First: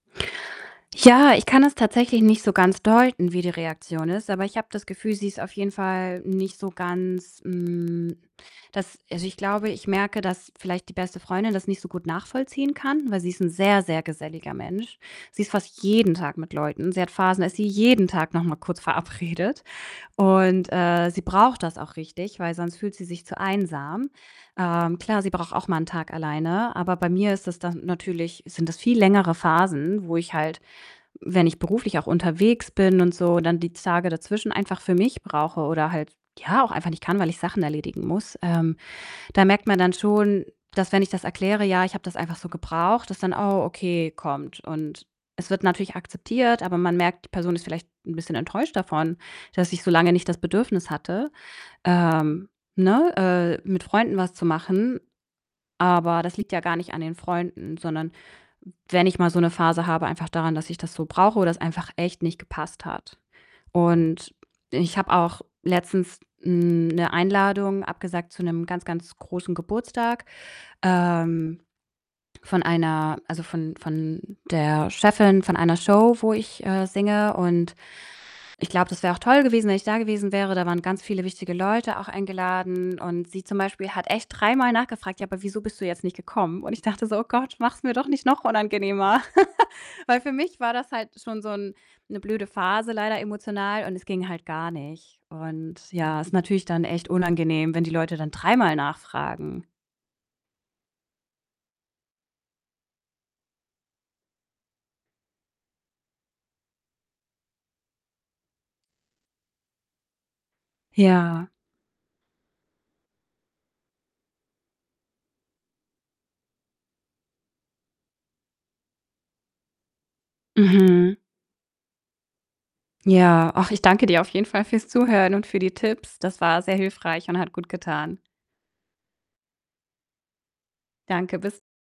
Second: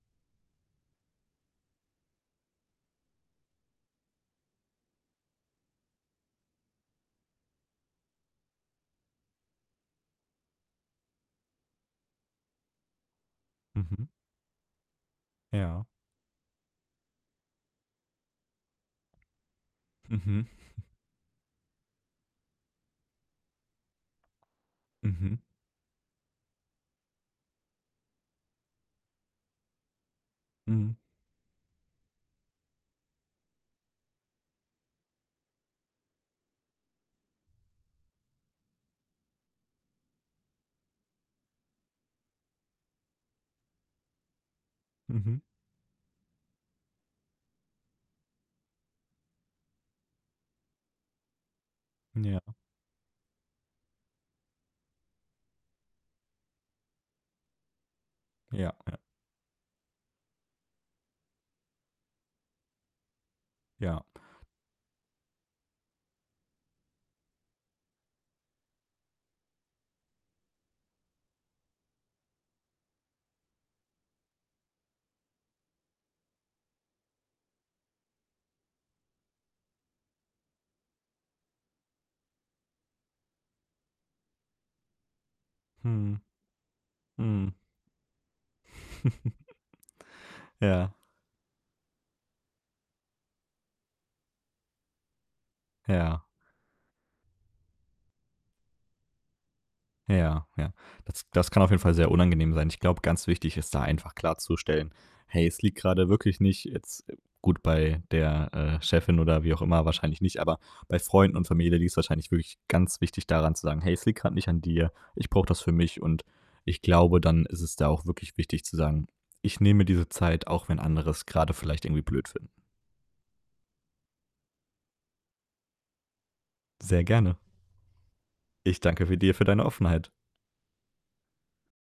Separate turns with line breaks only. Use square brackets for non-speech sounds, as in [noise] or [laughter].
Ja, ich kann es tatsächlich nicht so ganz deuten, wie die Reaktion ist, aber ich habe das Gefühl, sie ist auf jeden Fall nicht so ganz, hm, dass also, ich glaube, ich merke, dass vielleicht die beste Freundin das nicht so gut nachvollziehen kann, weil sie ist 'n sehr, sehr
Mhm.
geselliger Mensch. Sie ist fast
Ja.
jeden Tag mit Leuten, sie hat Phasen, dass sie jeden Tag noch mal kurz verabredet.
Mhm.
Und,
[chuckles]
äh, sie braucht das auch richtig, weil sonst fühlt sie sich zu einsam. Ähm, klar, sie
Mhm.
braucht auch mal 'n Tag alleine. Aber bei mir ist das dann natürlich sind das viel längere Phasen, wo ich halt,
Mhm.
wenn ich beruflich auch unterwegs bin und so, dann die Tage dazwischen einfach für mich brauche oder halt, ja, auch einfach nicht kann, weil ich Sachen erledigen muss. Ähm, da merkt man dann schon, dass wenn ich das erkläre: „Ja, ich habe das einfach so gebraucht“, dass dann: „Oh okay“ kommt und
Mhm.
es wird natürlich akzeptiert, aber man merkt, die Person ist vielleicht 'n bisschen enttäuscht davon, dass ich so lange nicht das Bedürfnis hatte,
Ja.
ähm, ne, äh, mit Freunden was zu machen. Aber das liegt ja gar nicht an den Freunden, sondern
Ja. Ja.
wenn ich mal so 'ne Phase habe einfach daran, dass ich das so brauche oder es einfach echt nicht gepasst hat
Ja.
und ich habe auch letztens, hm, 'ne Einladung abgesagt zu 'nem ganz, ganz großen Geburtstag, ähm, von einer also von von der Chefin von einer Show, wo ich, äh, singe und ich glaube, das wäre auch toll gewesen, wenn ich da gewesen wäre. Da waren ganz viele wichtige Leute auch eingeladen und sie zum Beispiel hat echt dreimal nachgefragt: „Ja, wieso bist du jetzt nicht
Mhm.
gekommen?“ Und ich dachte so: „Oh
Mhm.
Gott, mach's mir doch nicht noch unangenehmer.“ [laughs] Weil für
[chuckles]
mich war das
Ja.
halt schon so 'n 'ne blöde Phase leider emotional und es ging halt gar nicht und ja,
Ja.
ist natürlich dann echt unangenehm, wenn die Leute dann dreimal nachfragen.
Ja, ja. Das das kann auf jeden Fall sehr unangenehm sein. Ich glaube, ganz wichtig ist da einfach klarzustellen: „Hey, es liegt grade wirklich nicht jetzt“ gut bei der, äh, Chefin oder wie auch immer wahrscheinlich nicht, aber bei Freunden
Ja.
und Familie liegt's wahrscheinlich wirklich ganz wichtig da dann zu sagen: „Hey, es liegt grad nicht an dir. Ich brauche das für mich.“ Und ich glaube, dann ist es da auch wirklich wichtig zu sagen: „Ich nehme mir diese Zeit, auch wenn andere
Mhm.
es grade vielleicht irgendwie blöd finden.“
Ja. Ach, ich danke dir auf jeden Fall fürs Zuhören und für die Tipps. Das war sehr
Sehr
hilfreich
gerne.
und hat gutgetan.
Ich danke für dir für deine Offenheit.
Danke, bis